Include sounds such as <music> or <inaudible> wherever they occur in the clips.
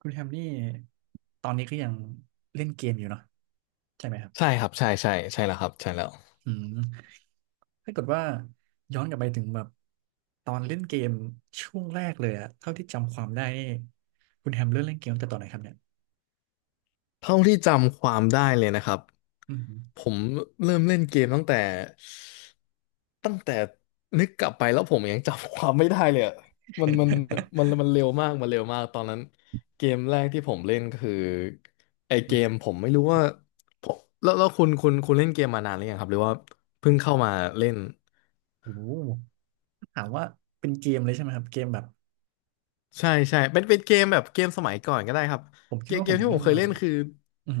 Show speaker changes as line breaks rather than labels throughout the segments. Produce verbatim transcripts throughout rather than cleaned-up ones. คุณแฮมนี่ตอนนี้ก็ยังเล่นเกมอยู่เนาะใช่ไหมครับ
ใช่ครับใช่ใช่ใช่แล้วครับใช่แล้ว
อืมถ้าเกิดว่าย้อนกลับไปถึงแบบตอนเล่นเกมช่วงแรกเลยอะเท่าที่จำความได้นี่คุณแฮมเริ่มเล่นเกมตั้งแต่ตอนไหนครับเนี่ย
เท่าที่จำความได้เลยนะครับ
อืม
ผมเริ่มเล่นเกมตั้งแต่ตั้งแต่นึกกลับไปแล้วผมยังจำความไม่ได้เลยอะมันมันมันมันเร็วมากมันเร็วมากตอนนั้นเกมแรกที่ผมเล่นก็คือไอเกมผ
<laughs>
มไม่รู้ว่าผมแล้วแล้วคุณคุณคุณเล่นเกมมานานหรือยังครับหรือว่าเพิ่งเข้ามาเล่น
โอ้โหถามว่าเป็นเกมเลยใช่ไหมครับเกมแบบ
ใช่ใช่เป็นเป็นเกมแบบเกมสมัยก่อนก็ได้ครับ
ผมคิ
เก
ด
ม
ว่า
เก
ผ
ม
ม
ที่ผ
เล่
ม
น
เคย
มา
เล่นคือ
อืม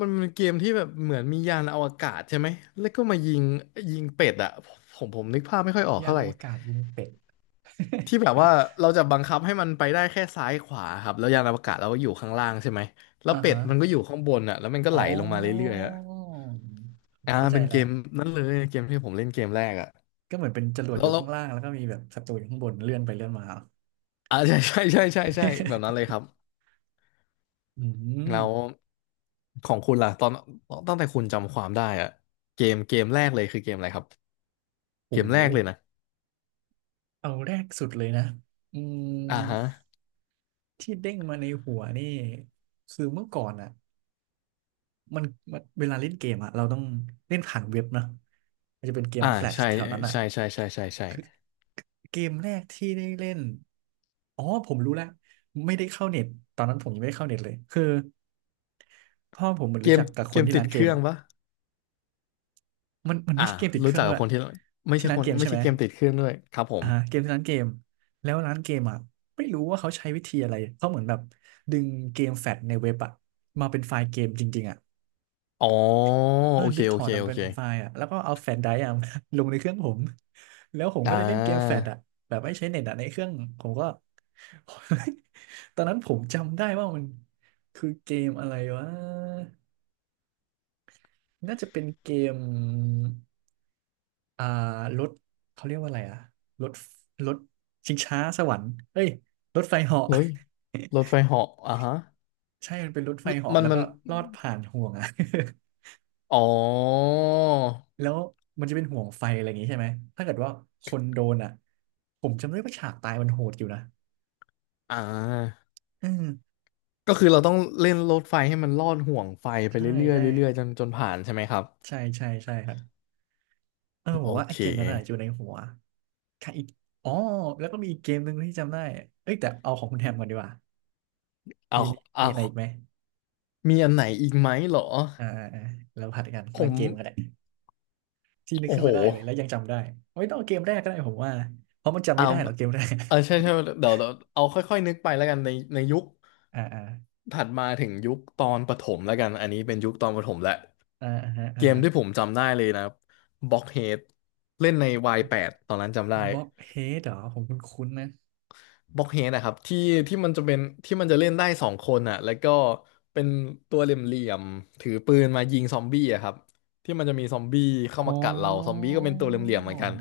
มันเป็นเกมที่แบบเหมือนมียานอวกาศใช่ไหม แล้วก็มายิงยิงเป็ดอะผมผมนึกภาพไม่ค่อยออก
ยาน
เท่าไห
อ
ร่
วกาศยิงเป็ด
ที่แบบว่าเราจะบังคับให้มันไปได้แค่ซ้ายขวาครับแล้วยานอวกาศเราก็อยู่ข้างล่างใช่ไหม
<laughs>
แล้ว
อ่า
เป็
ฮะ
ดมันก็อยู่ข้างบนอะแล้วมันก็ไหล
อ๋อ
ลงมาเรื่อยๆอะ
ผม
อ่า
เข้าใจ
เป็นเก
แล้ว
มนั้นเลยเกมที่ผมเล่นเกมแรกอะ
ก็เหมือนเป็นจรวด
แล้ว
อยู่
แล้
ข้า
ว
งล่างแล้วก็มีแบบศัตรูอยู่ข้างบนเลื่อนไปเลื่อนมา
อ่าใช่ใช่ใช่ใช่ใช่แบบนั้นเลย
<laughs>
ครับ
อื
แล้ว
ม
ของคุณล่ะตอนตั้งแต่คุณจำความได้อะเกมเกมแรกเลยคือเกมอะไรครับ
โ
เกมแรกเลย
ห
นะ
เอาแรกสุดเลยนะอืม
อ่าฮะ
ที่เด้งมาในหัวนี่คือเมื่อก่อนอ่ะมันมันเวลาเล่นเกมอ่ะเราต้องเล่นผ่านเว็บเนอะมันจะเป็นเกม
อ่า
แฟลช
ใช่
แถวนั้นอ่ะ
ใช่ใช่ใช่ใช่ใช่
คือเกมแรกที่ได้เล่นอ๋อผมรู้แล้ว ไม่ได้เข้าเน็ตตอนนั้นผมยังไม่ได้เข้าเน็ตเลยคือพ่อผมเหมือน
เก
รู้
ม
จักกับค
เก
น
ม
ที่
ติ
ร้า
ด
นเก
เค
ม
รื่องปะ
มันมันไม่
อ่า
ใช่เกมติดเค
รู้
รื่อ
จั
ง
ก
ด้
กั
ว
บ
ย
คนที่ไม่
ที่
ใช่
ร้า
ค
น
น
เกม
ไม่
ใช่ไห
ใช่
ม
เกมติดเครื่องด้วยครับผ
อ่า
ม
เกมคือร้านเกมแล้วร้านเกมอ่ะไม่รู้ว่าเขาใช้วิธีอะไรเขาเหมือนแบบดึงเกมแฟตในเว็บอ่ะมาเป็นไฟล์เกมจริงๆอ่ะ
อ๋อ
เออ
โอเค
ดึงถ
โอ
อด
เค
มัน
โอ
เป็น
เค
ไฟล์อ่ะแล้วก็เอาแฟตไดรฟ์อ่ะ <laughs> ลงในเครื่องผมแล้วผม
อ่
ก็ได้เล่นเกมแฟ
า
ตอ่ะแบบไม่ใช้เน็ตอ่ะในเครื่องผมก็ <laughs> ตอนนั้นผมจำได้ว่ามันคือเกมอะไรวะน่าจะเป็นเกม อ่ารถเขาเรียกว่าอะไรอะรถรถชิงช้าสวรรค์เอ้ยรถไฟเหาะ <laughs>
รถรถไฟเหาะอ่าฮะ
ใช่มันเป็นรถไฟเหาะ
มัน
แล้ว
มั
ก็
น
ลอดผ่านห่วงอะ
อ๋อ
<laughs> แล้วมันจะเป็นห่วงไฟอะไรอย่างงี้ใช่ไหมถ้าเกิดว่าคนโดนอะผมจำได้ว่าฉากตายมันโหดอยู่นะ
อ่า
อืม
ก็คือเราต้องเล่นรถไฟให้มันลอดห่วงไฟไป
ใช่
เรื่อ
ใช่
ยๆเรื่อยๆจนจนผ่านใช่ไหมครับ
ใช่ใช่ใช่ครับเออผ
โอ
มว่าไอ้
เค
เกมนั้นอะอยู่ในหัวค่ะอีกอ๋อแล้วก็มีอีกเกมหนึ่งที่จำได้เอ้ยแต่เอาของคุณแฮมก่อนดีกว่า
เอา
มี
เอา
มีอะไรอีกไหม
มีอันไหนอีกไหมเหรอ
อ่าอ่าอ่าแล้วผัดกัน
ผ
ละ
ม
เกมกันแหละ ที่นึก
โอ้
ขึ้น
โห
มาได้เลยแล้วยังจำได้ไม่ต้องเอาเกมแรกก็ได้ผมว่าเพราะมันจำไม่
เอา
ได้หรอกเกมแรก
เออใช่ใช่เดี๋ยวเดี๋ยวเอาค่อยๆนึกไปแล้วกันในในยุค
<laughs> อ่าอ่า
ถัดมาถึงยุคตอนประถมแล้วกันอันนี้เป็นยุคตอนประถมแหละ
อ่าฮะ
เก
อ่า
มที่ผมจำได้เลยนะบล็อกเฮดเล่นใน วาย แปด ตอนนั้นจำได้
บล็อกเฮดเหรอผมคุ้นๆนะ
บล็อกเฮดนะครับที่ที่มันจะเป็นที่มันจะเล่นได้สองคนอ่ะแล้วก็เป็นตัวเหลี่ยมๆถือปืนมายิงซอมบี้อะครับที่มันจะมีซอมบี้เข้า
อ๋อ
มากัดเราซอมบี้ก็เป็นตัวเหลี่ยมๆเหมือนกัน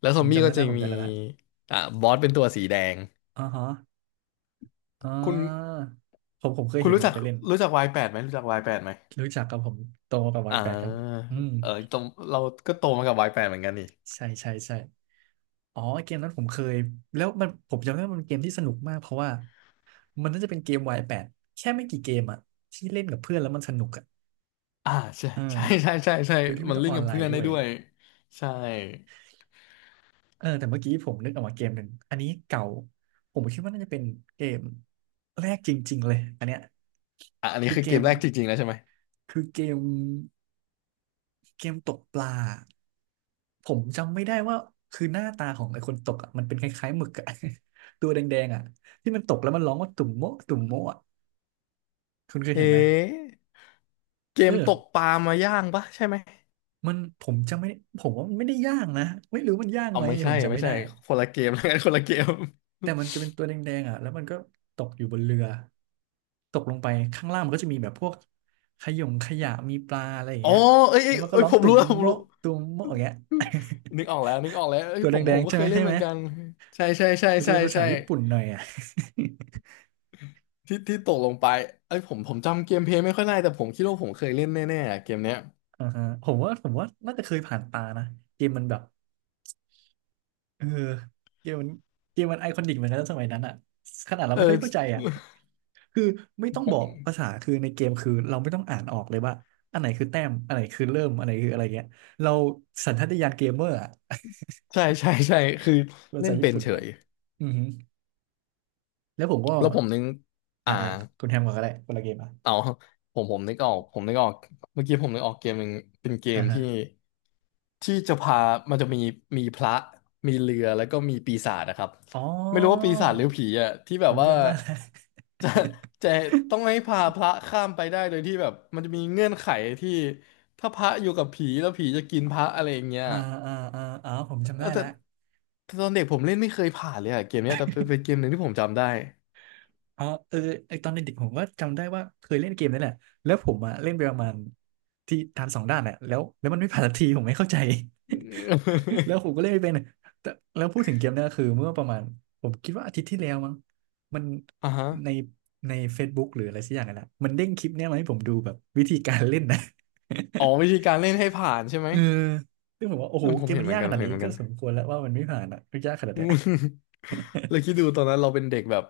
แล้วซ
ผ
อม
ม
บี้
จำได้
ก็จะ
แล้วผม
มี
จำได้ละ
อ่าบอสเป็นตัวสีแดง
อ๋อฮะอ่
คุณ
าผมผมเคย
คุณ
เห็น
รู้
ผม
จัก
เคยเล่น
รู้จักวายแปดไหมรู้จักวายแปดไหม
รู้จักกับผมโตมากับวัย
อ่า
แปดครับอืม
เออตรงเราก็โตมากับวายแปดเหมือนกันนี่
ใช่ใช่ใช่อ๋อเกมนั้นผมเคยแล้วมันผมจำได้ว่ามันเป็นเกมที่สนุกมากเพราะว่ามันน่าจะเป็นเกม y ดแค่ไม่กี่เกมอะที่เล่นกับเพื่อนแล้วมันสนุกอะ
อ่าใช่
เออ
ใช่ใช่ใช่ใช่
โดยที่ไม่
มัน
ต้อง
ลิ
อ
ง
อ
ก์
น
กับ
ไล
เพื่อ
น์
น
ด้
ได้
วย
ด้วยใช่
เออแต่เมื่อกี้ผมนึกออกมาเกมหนึ่งอันนี้เก่าผมคิดว่าน่าจะเป็นเกมแรกจริงๆเลยอันเนี้ย
อ่ะอันนี้
คือ
คือ
เก
เกม
ม
แรกจริงๆแล้วใช่ไหม
คือเกมเกมตกปลาผมจำไม่ได้ว่าคือหน้าตาของไอ้คนตกอ่ะมันเป็นคล้ายๆหมึกอ่ะ <laughs> ตัวแดงๆอ่ะที่มันตกแล้วมันร้องว่าตุ่มโมะตุ่มโมะอะคุณเคย
เอ๊
เห็นไหม
ะเก
เอ
มตก
อ
ปลามาย่างปะใช่ไหม
มันผมจำไม่ผมว่ามันไม่ได้ย่างนะไม่รู้มันย่าง
เอา
ไหม
ไม่
ผ
ใช่
มจำ
ไม่
ไม่ได้
ใช่คนละเกมแล้วกันคนละเกม
แต่มันจะเป็นตัวแดงๆอ่ะแล้วมันก็ตกอยู่บนเรือตกลงไปข้างล่างมันก็จะมีแบบพวกขยงขยะมีปลาอะไรอย่าง
อ๋อ
เงี้ย
เอ้ยเอ้
แล้
ย
วมันก็
เอ้ย
ร้อง
ผม
ตุ่
รู้
ม
แล้วผมรู้
โมะตุ่มโมะอย่างเงี้ย
นึกออกแล้วนึกออกแล้ว
<laughs>
เอ้
ตั
ย
ว
ผม
แด
ผม
งๆ
ก็
ใช่
เค
ไหม
ยเล่
ใช่
นเห
ไห
มื
ม
อนกันใช่ใช่ใช่
มันจะ
ใช่
เป็นภาษา
ใช่
ญี่ปุ่นหน่อยอ่ะ
ที่ที่ตกลงไปเอ้ยผมผมจำเกมเพลย์ไม่ค่อยได้แต่ผมคิดว่าผมเคยเล่นแน่ๆอะเกมเนี้ย
<laughs> อ่าฮะผมว่าผมว่าน่าจะเคยผ่านตานะเกมมันแบบ เออเกมมันเกมมันไอคอนิกเหมือนกันนะสมัยนั้นอ่ะขนาดเรา
เอ
ไม่
อ
ค่อยเข้าใจอ่ะคือไม่ต้อง
ผ
บอก
ม
ภาษาคือในเกมคือเราไม่ต้องอ่านออกเลยว่าอันไหนคือแต้มอันไหนคือเริ่มอันไหนคืออะไรเงี้ยเราสัญชาตญาณเกมเมอร์อ่ะ
ใช่ใช่ใช่คือ
<laughs> ภา
เล่
ษา
น
ญี่
เป็น
ปุ่น
เฉ
อ่ะ
ย
อือฮึแล้วผมก็
แล้วผมนึง
อ่า
อ่า
อ่าคุณแฮมก่อนก็ได้คนละเกมอ่ะ
เอาผมผมนึกออกผมนึกออกเมื่อกี้ผมนึกออกเกมหนึ่งเป็นเกม
อ่าฮะ
ที่ที่จะพามันจะมีมีพระมีเรือแล้วก็มีปีศาจนะครับ
อ๋อ
ไม่รู้ว่าปีศาจหรือผีอ่ะที่แบ
ผ
บ
ม
ว่า
จำได้แล้ว
จะจะต้องให้พาพระข้ามไปได้โดยที่แบบมันจะมีเงื่อนไขที่ถ้าพระอยู่กับผีแล้วผีจะกินพระอะไรอย่างเงี้ย
อ่าอ่าอ่าอ๋อผมจำ
เอ
ได้
อแต่
แล้ว
แต่ตอนเด็กผมเล่นไม่เคยผ่านเลยอ่ะเกมเนี้ยแต่เป็นเป็นเกมหนึ่งที่ผมจำได้
อ๋อเออไอตอนเด็กๆผมก็จำได้ว่าเคยเล่นเกมนั่นแหละแล้วผมอ่ะเล่นไปประมาณที่ทานสองด้านแหละแล้วแล้วมันไม่ผ่านสักทีผมไม่เข้าใจ <laughs> แล้วผมก็เล่นไม่เป็นแต่แล้วพูดถึงเกมเนี้คือเมื่อประมาณผมคิดว่าอาทิตย์ที่แล้วมั้งมัน
<laughs> อ่าฮะ
ในใน Facebook หรืออะไรสักอย่างนั่นแหละมันเด้งคลิปเนี้ยมาให้ผมดูแบบวิธีการเล่นนะ
อ๋อวิธีการเล่นให้ผ่านใช่ไหม
<laughs> เออซึ่งผมว่าโอ้
เอ
โห
อผ
เก
ม
ม
เห็น
มัน
เหมือ
ยา
น
ก
กัน
ข
ผ
นา
ม
ด
เห็
นี้
นเหมือน
ก็
กัน
สมควร
<laughs>
แล้วว่ามันไม่ผ่านอ่ะยากขนาด
อื
เนี้ย
มแลวคิดดูตอนนั้นเราเป็นเด็กแบบ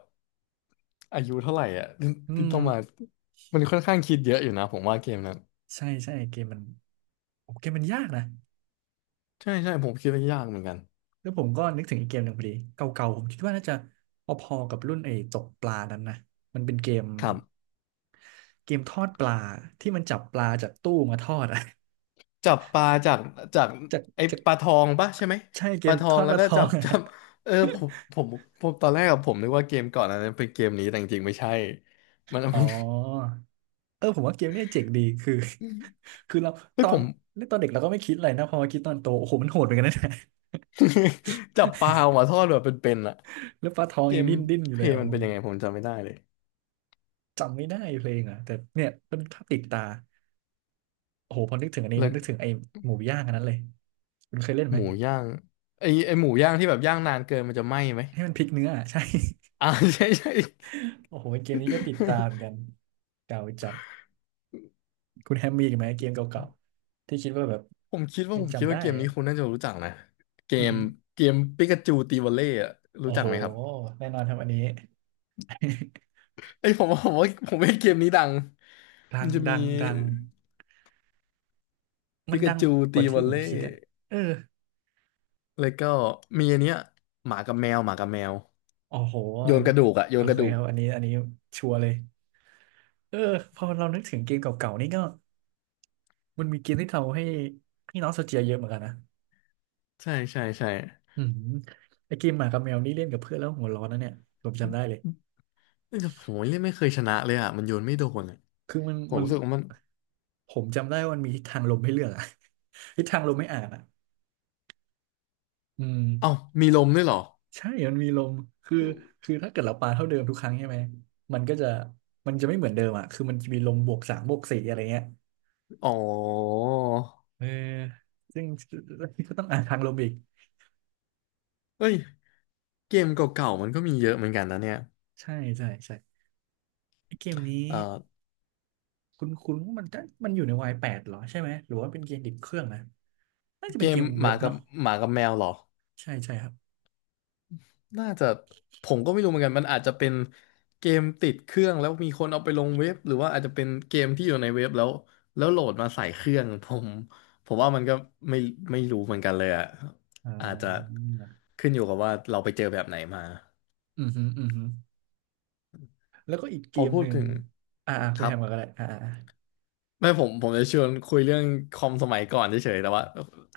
อายุเท่าไหร่อ่ะ <laughs> ที่
อื
ที่
ม
ต้องมามันค่อนข้างคิดเยอะอยู่นะผมว่าเกมนั้น
ใช่ใช่เกมมันโอ้เกมมันยากนะ
ใช่ใช่ผมคิดว่ายากเหมือนกัน
แล้วผมก็นึกถึงอีกเกมหนึ่งพอดีเก่าๆผมคิดว่าน่าจะพอๆกับรุ่นไอ้ตกปลานั้นนะมันเป็นเกม
ครับ
เกมทอดปลาที่มันจับปลาจากตู้มาทอดอะ
จับปลาจากจาก
<laughs> จาก
ไอ้
จาก
ปลาทองปะใช่ไหม
ใช่เก
ป
ม
ลาทอ
ท
ง
อดป
แล้ว
ลา
ก็
ทอ
จั
ง
บ
อะ
จับ
<laughs>
เออผมผมผมตอนแรกอะผมนึกว่าเกมก่อนอันนั้นเป็นเกมนี้แต่จริงๆไม่ใช่มัน
อ๋อ
มัน
เออผมว่าเกมเนี้ยเจ๋งดีคือ
<laughs> อืม
คือเรา
เฮ้
ต
ย
อ
ผ
น
ม
เล่นตอนเด็กเราก็ไม่คิดอะไรนะพอมาคิดตอนโตโอ้โหมันโหดเหมือนกันนะ
<laughs> จับปลาออกมาทอดแบบเป็นๆอะ
<laughs> แล้วปลาทอง
เก
ยัง
ม
ดิ้นดิ้นอยู่
เพ
เล
ล
ย
ย์
อ๋อ
มันเป็นยังไงผมจำไม่ได้เลย
จำไม่ได้เพลงอ่ะแต่เนี่ยเป็นภาพติดตาโอ้โหพอนึกถึงอันนี้
แล้
แล้ว
ว
นึกถึงไอ้หมูย่างอันนั้นเลยคุณเคยเล่นไหม
หมูย่างไอไอหมูย่างที่แบบย่างนานเกินมันจะไหม้ไหม
ให้มันพลิกเนื้ออะ <laughs> ใช่
อ่า <laughs> ใช่ใช่ <laughs>
โอ้โหเกมนี้ก็ติดตามเหมือนกันเก่าจัดคุณแฮมมีอีกไหมเกมเก่าๆที่คิดว่าแบบ
ผมคิดว่า
ยัง
ผมคิด
จำได้
ว่าเกม
อะ
นี้คุณน่าจะรู้จักนะเก
อือ
ม
ฮึ
เกมปิกาจูตีวอลเล่อะ
โอ้
รู้จัก
โห
ไหมครับ
แน่นอนครับอันนี้ <laughs>
ไอยผมว่าผมว่าผมว่าเกมนี้ดัง
ดั
มัน
ง
จะมี
ดังดังมั
ปิ
น
กา
ดัง
จู
ก
ตี
ว่า
ว
ที่
อล
ผม
เล่
คิดอะเออ
แล้วก็มีอันเนี้ยหมากับแมวหมากับแมว
โอ้โห
โยนกระดูกอะโย
โอ
นก
เค
ระดู
ค
ก
รับอันนี้อันนี้ชัวร์เลยเออพอเรานึกถึงเกมเก่าๆนี่ก็มันมีเกมที่ทำให้ให้น้องโซเจียเยอะเหมือนกันนะ
ใช่ใช่ใช่
อืมไอเกมหมากับแมวนี่เล่นกับเพื่อนแล้วหัวร้อนนะเนี่ยผมจำได้เลย
แต่ผมเล่นไม่เคยชนะเลยอะมันโยนไม่โดนอะ
คือมัน
ผม
มัน
รู้สึกว่ามัน
ผมจำได้ว่ามันมีทิศทางลมให้เลือกอะ <laughs> ทิศทางลมไม่อ่านอะอืม
เอ้ามีลมด้วยเหรอ
ใช่มันมีลมคือคือถ้าเกิดเราปาเท่าเดิมทุกครั้งใช่ไหม มันก็จะมันจะไม่เหมือนเดิมอะคือมันจะมีลมบวกสามบวกสี่อะไรเงี้ย
อ๋อ
เออซึ่ง <laughs> ก็ต้องอ่านทางลมอีก
เอ้ยเกมเก่าๆมันก็มีเยอะเหมือนกันนะเนี่ย
ใช่ใช่ใช่ไอเกมนี้
เอ่อ
คุณคุณมันก็มันอยู่ในวายแปดเหรอใช่ไหมหรือว่าเป็นเกมติดเครื่องนะน่าจะ
เก
เป็นเก
ม
ม
ห
เว็
มา
บ
กับ
เนาะ
หมากับแมวเหรอ
ใช่ใช่ครับ
น่าจะผมก็ไม่รู้เหมือนกันมันอาจจะเป็นเกมติดเครื่องแล้วมีคนเอาไปลงเว็บหรือว่าอาจจะเป็นเกมที่อยู่ในเว็บแล้วแล้วโหลดมาใส่เครื่อง ผมผมว่ามันก็ไม่ไม่รู้เหมือนกันเลยอะ
อ่
อาจจะ
า
ขึ้นอยู่กับว่าเราไปเจอแบบไหนมา
อือหืออือหือแล้วก็อีก
พ
เก
อ
ม
พู
ห
ด
นึ่ง
ถึง
อ่าอ่าคุ
ค
ณ
รั
แฮ
บ
มก่อนก็ได้อ่า
ไม่ผมผมจะชวนคุยเรื่องคอมสมัยก่อนเฉยๆแต่ว่าเ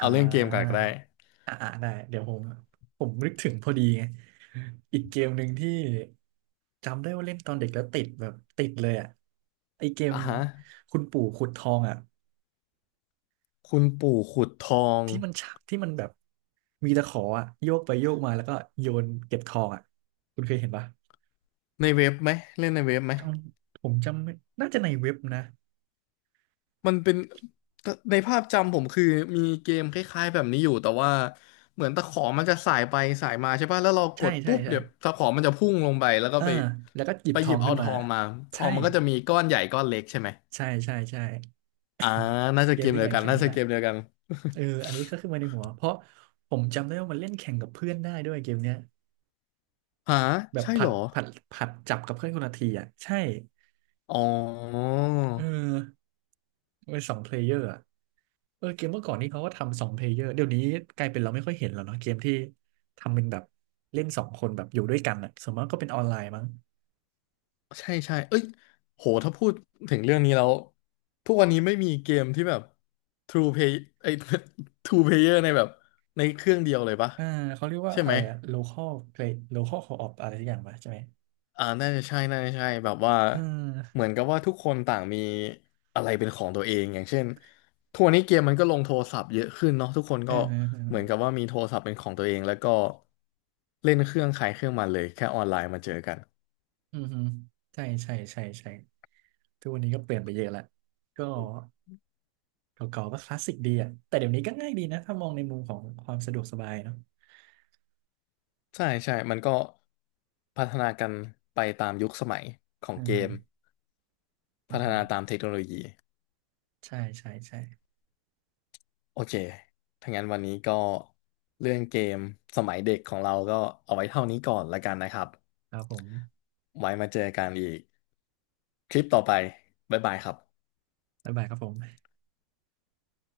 อ่
อาเรื่องเกมก่อนก็
า
ได้
อ่าอ่าได้เดี๋ยวผมผมนึกถึงพอดีไงอีกเกมหนึ่งที่จำได้ว่าเล่นตอนเด็กแล้วติดแบบติดเลยอ่ะไอเกม
อ่ะฮะ
คุณปู่ขุดทองอ่ะ
คุณปู่ขุดทอง
ที่มันฉะที่มันแบบมีตะขออ่ะโยกไปโยกมาแล้วก็โยนเก็บทองอ่ะคุณเคยเห็นปะ
ในเว็บไหมเล่นในเว็บไหม
จำผมจำไม่น่าจะในเว็บนะ
มันเป็นในภาพจำผมคือมีเกมคล้ายๆแบบนี้อยู่แต่ว่าเหมือนตะขอมันจะสายไปสายมาใช่ป่ะแล้วเราก
ใช่
ด
ใช่
ปุ๊บ
ใช่
เดี๋ยวตะขอมันจะพุ่งลงไปแล้วก็
เออ
ไป
แล้วก็หยิ
ไป
บท
ห
อ
ยิ
ง
บ
ขึ้
เอา
น
ท
มา
องมาทอ
ใช่
งมันก็จะมีก้อนใหญ่ก้อนเล็กใช่ไหม
ใช่ใช่ใช่
อ่าน่าจะ
เก
เก
ม
ม
นี้
เดี
แห
ยว
ละ
กั
เก
น
ม
น่า
นี้
จะ
แหละ
เกมเดียวกัน
เอออันนี้ก็ขึ้นมาในหัว เพราะผมจำได้ว่ามันเล่นแข่งกับเพื่อนได้ด้วยเกมเนี้ย
<laughs> หา
แบบ
ใช่
ผั
เหร
ด
อ
ผัดผัดจับกับเพื่อนคนละทีอ่ะใช่
อ๋อ
เออมันเป็นสองเพลเยอร์อ่ะเออเกมเมื่อก่อนนี่เขาก็ทำสองเพลเยอร์เดี๋ยวนี้กลายเป็นเราไม่ค่อยเห็นแล้วเนาะ เกมที่ทำเป็นแบบเล่นสองคนแบบอยู่ด้วยกันอ่ะสมมติก็เป็นออนไลน์มั้ง
ใช่ใช่เอ้ยโหถ้าพูดถึงเรื่องนี้แล้วทุกวันนี้ไม่มีเกมที่แบบ ทรู เพลย์ ไอ้ <laughs> ทู เพลเยอร์ ในแบบในเครื่องเดียวเลยปะ
อ่าเขาเรียกว่า
ใช่
อะ
ไหม
ไรอะ local play local co-op อะไรสักอย่างปะใช่ไหม
อ่าน่าจะใช่น่าจะใช่แบบว่า
เออ
เหมือนกับว่าทุกคนต่างมีอะไรเป็นของตัวเองอย่างเช่นทุกวันนี้เกมมันก็ลงโทรศัพท์เยอะขึ้นเนาะทุกคน
เออ
ก็
เออเออ
เหมือนกับว่ามีโทรศัพท์เป็นของตัวเองแล้วก็เล่นเครื่องใครเครื่องมันเลยแค่ออนไลน์มาเจอกัน
อืมอใช่ใช่ใช่ใช่ทุกวันนี้ก็เปลี่ยนไปเยอะละก็ เก่าๆก็คลาสสิกดีอ่ะแต่เดี๋ยวนี้ก็ง่ายดีนะถ้ามองในมุมของความสะดวกสบายเนาะ
ใช่ใช่มันก็พัฒนากันไปตามยุคสมัยของ
อือ
เก
ฮึ
ม
อื
พั
อ
ฒ
ฮึ
นาตามเทคโนโลยี
ใช่ใช่ใช่
โอเคถ้างั้นวันนี้ก็เรื่องเกมสมัยเด็กของเราก็เอาไว้เท่านี้ก่อนละกันนะครับ
ครับผม
ไว้มาเจอกันอีกคลิปต่อไปบ๊ายบายครับ
บ๊ายบายครับผม